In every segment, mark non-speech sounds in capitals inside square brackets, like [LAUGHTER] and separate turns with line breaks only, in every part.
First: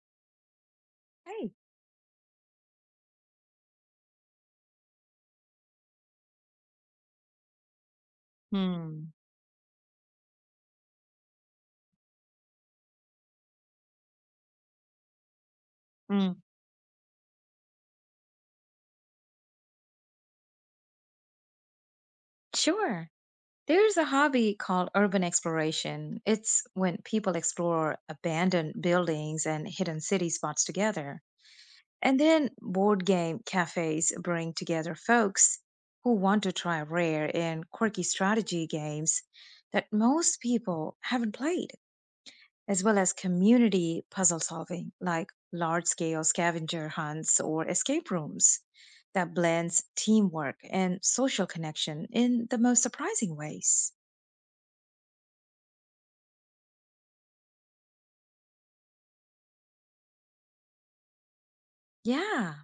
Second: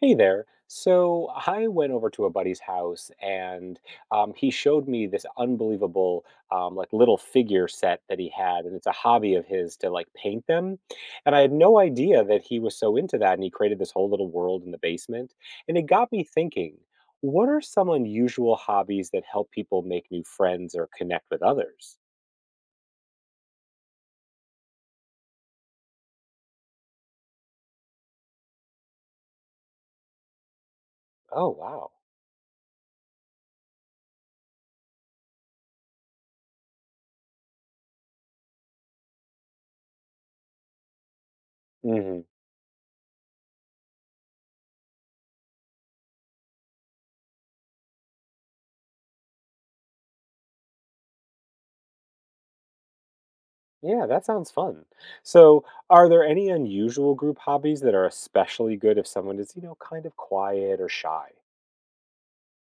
Hey there. So
Hey.
I went over to a buddy's house and he showed me this unbelievable little figure set that he had, and it's a
Hmm.
hobby of his to like paint them. And I had no idea that he was so into that, and he created this whole little world in the basement. And it got me
Mm.
thinking, what are some unusual hobbies that help people make new friends or connect with others?
Sure. There's a hobby called urban exploration. It's when people explore abandoned buildings and hidden city spots together.
Oh wow.
And then board game cafes bring together folks who want to try rare and quirky strategy games that most people haven't played,
Mm-hmm.
as well as community puzzle solving, like large scale scavenger hunts or escape rooms that blends teamwork and social connection in the most surprising ways.
Yeah, that sounds fun. So, are there any unusual group hobbies that are especially good if someone is, kind of quiet or shy?
Yeah.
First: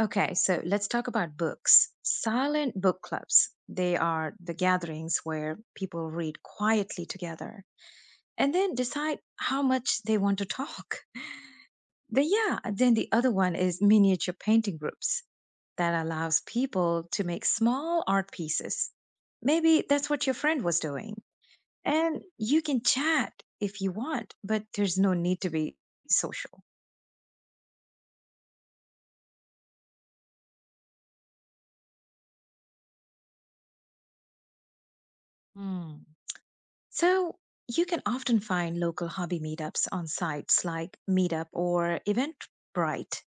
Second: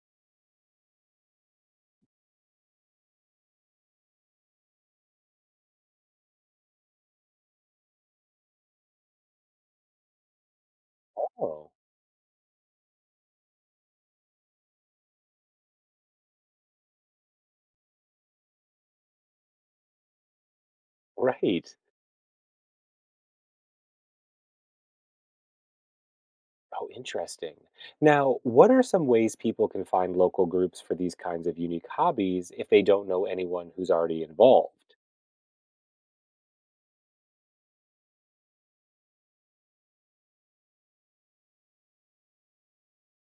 Okay, so let's talk about books. Silent book clubs. They are the gatherings where people read quietly together and then decide how much they want to talk. [LAUGHS]
Oh,
But yeah, then the other one is miniature painting groups that allows people to make small art pieces. Maybe that's what your friend was doing.
right.
And you can chat if you want, but there's no need to be social.
Oh, interesting. Now, what are some ways people can find local groups for these kinds of unique hobbies if they don't know anyone who's already involved?
Hmm. So you can often find local hobby meetups on sites like Meetup or Eventbrite.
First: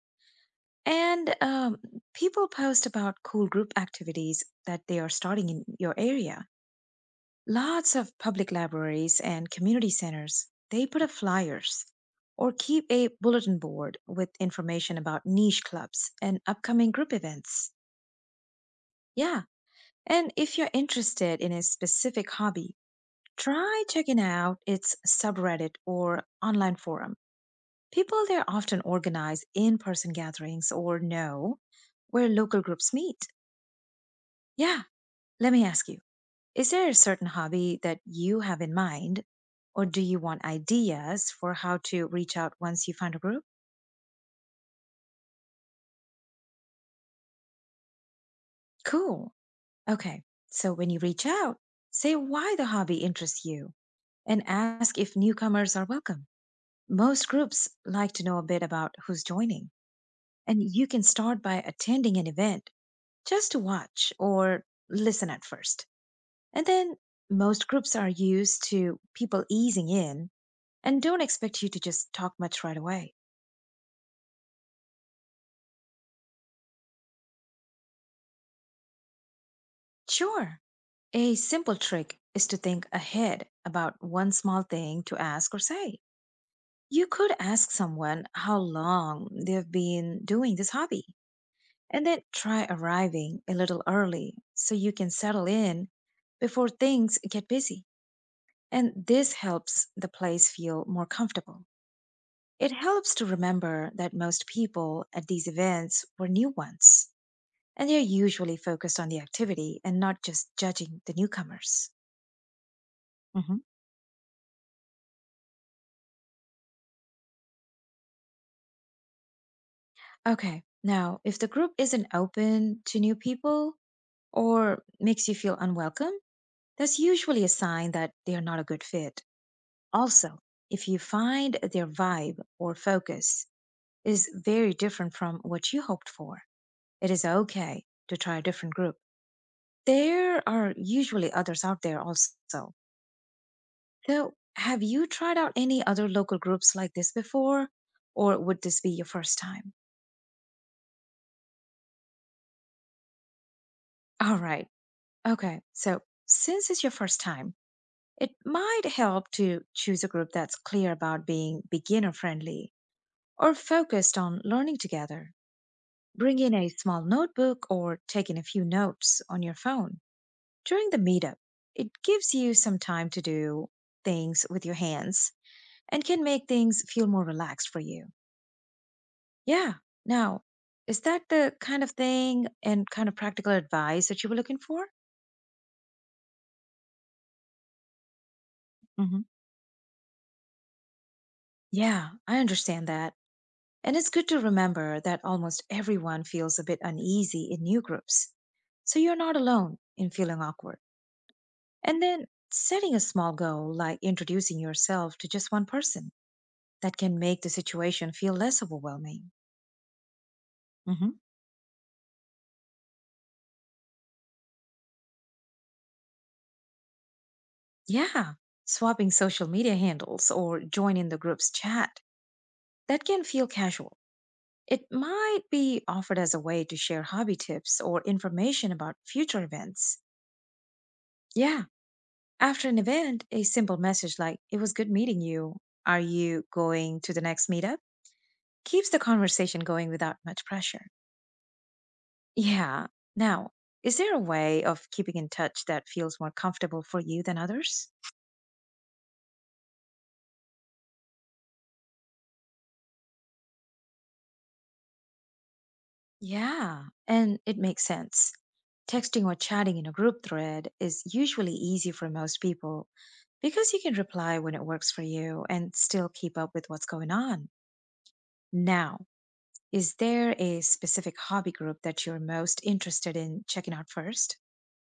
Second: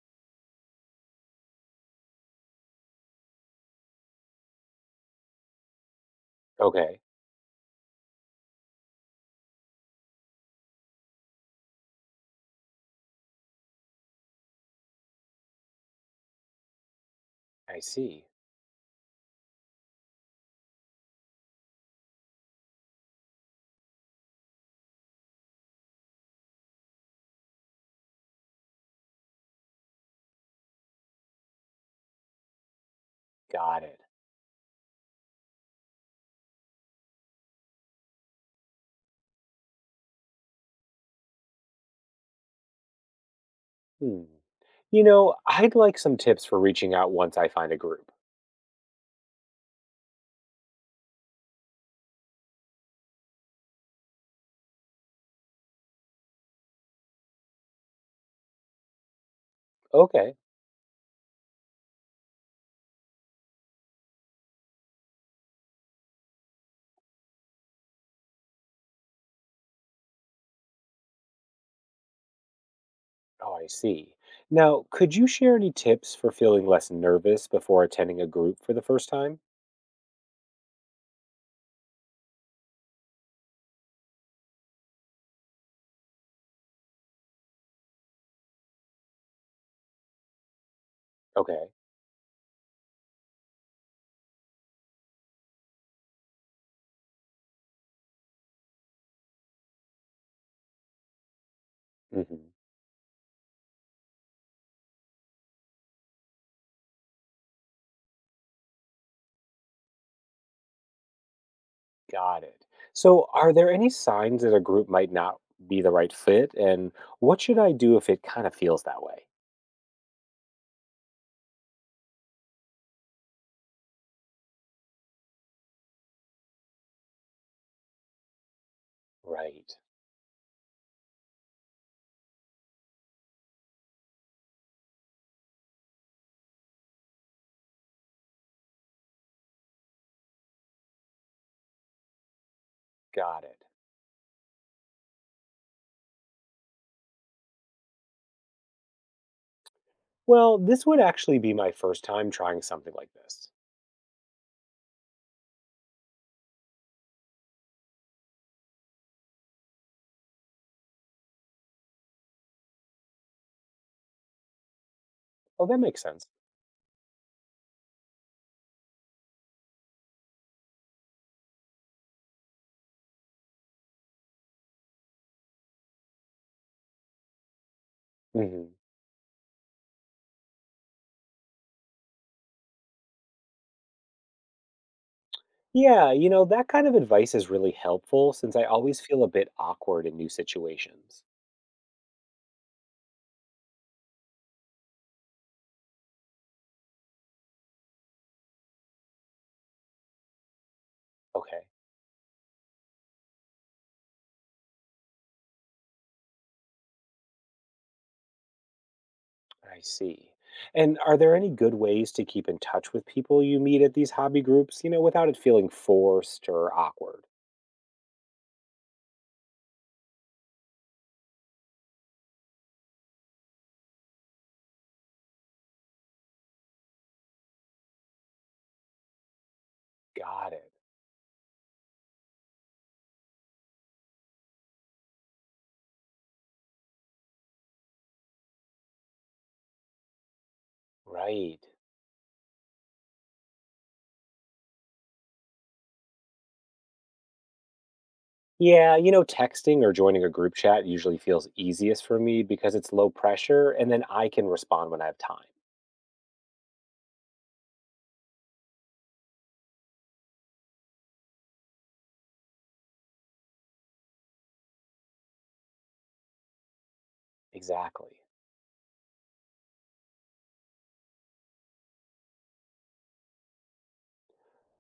And people post about cool group activities that they are starting in your area.
Okay,
Lots of public libraries and community centers, they put up flyers or keep a bulletin board with information about niche clubs and upcoming group events.
I see.
Yeah, and if you're interested in a specific hobby, try checking out its subreddit or online forum. People there often organize in person gatherings or know where local groups meet.
Got it.
Yeah, let me ask you. Is there a certain hobby that you have in mind, or do you want ideas for how to reach out once you find a group?
Hmm. You know, I'd like some tips for reaching out once I find a group.
Cool. Okay. So when you reach out, say why the hobby interests you and ask if newcomers are welcome. Most groups like to know a bit about who's joining,
Okay.
and you can start by attending an event just to watch or listen at first. And then most groups are used to people easing in and don't expect you to just talk much right away.
Oh, I see. Now, could you share any tips for feeling less nervous before attending a group for the first time?
Sure. A simple trick is to think ahead about one small thing to ask or say. You could ask someone how long they've been doing this hobby,
Okay.
and then try arriving a little early so you can settle in before things get busy. And this helps the place feel more comfortable.
Hmm.
It helps to remember that most people at these events were new ones, and they're usually focused on the activity and not just judging the newcomers.
Got it. So, are
Mhm.
there any signs that a group might not be the right fit? And what should I do if it kind of feels that way?
Okay. Now, if the group isn't open to new people or makes you feel unwelcome, that's usually a sign that they are not a good fit.
Right.
Also, if you find their vibe or focus is very different from what you hoped for, it is okay to try a different group. There are usually others out there also.
Got it.
So, have you tried out any other local groups like this before, or would this be your first time?
Well, this would actually be my first time trying something like this.
All right. Okay. So, since it's your first time, it might help to choose a group that's clear about being beginner friendly or focused on learning together.
Oh, that makes sense.
Bring in a small notebook or take in a few notes on your phone during the meetup. It gives you some time to do things with your hands and can make things feel more relaxed for you.
Hmm.
Yeah. Now, is that the kind of thing and kind of practical advice that you were looking for?
Yeah, you know, that kind of advice is really helpful since I always feel
Hmm.
a bit awkward in new situations.
Yeah, I understand that. And it's good to remember that almost everyone feels a bit uneasy in new groups. So you're not alone in feeling awkward.
Okay.
And then setting a small goal, like introducing yourself to just one person, that can make the situation feel less overwhelming.
I see. And
Hmm.
are there any good ways to keep in touch with people you meet at these hobby groups, without it feeling forced or awkward?
Yeah. Swapping social media handles or joining the group's chat, that can feel casual. It might be offered as a way to share hobby tips or information about future events.
Got it.
Yeah. After an event, a simple message like, "It was good meeting you. Are you going to the next meetup?" keeps the conversation going without much pressure.
Right.
Yeah. Now, is there a way of keeping in touch that feels more comfortable for you than others?
Yeah, you know, texting or joining a group chat usually feels easiest for me because it's low pressure and then I can respond when I have time.
Yeah. And it makes sense. Texting or chatting in a group thread is usually easy for most people because you can reply when it works for you and still keep up with what's going on.
Exactly.
Now, is there a specific hobby group that you're most interested in checking out first?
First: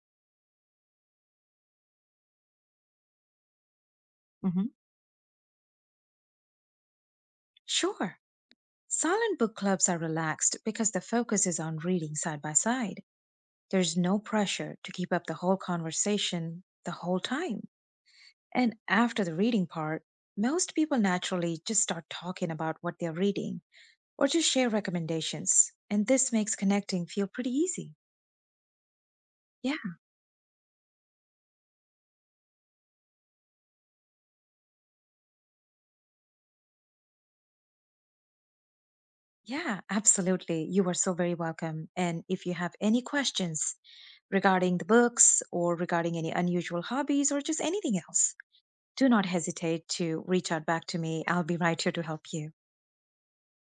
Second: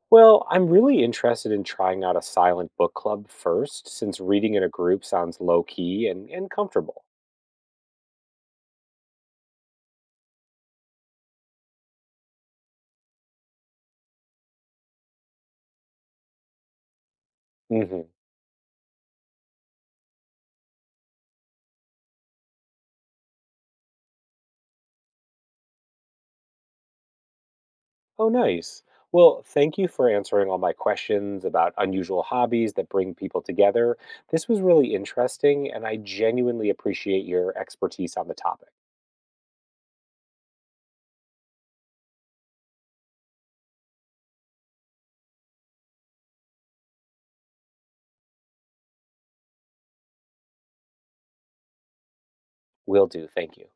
Well, I'm really interested in trying out a silent book club first, since reading in
Hmm.
a group sounds low key and comfortable.
Sure. Silent book clubs are relaxed because the focus is on reading side by side. There's no pressure to keep up the whole conversation the whole time. And after the reading part, most people naturally just start talking about what they're reading or just share recommendations. And this makes connecting feel pretty easy.
Oh, nice. Well, thank
Yeah,
you for answering all my questions about unusual hobbies that bring people together. This was really interesting, and I genuinely appreciate your expertise on the topic.
yeah, absolutely. You are so very welcome. And if you have any questions regarding the books or regarding any unusual hobbies or just anything else, do not hesitate to reach out back to me. I'll be right here to help you.
Will do. Thank you.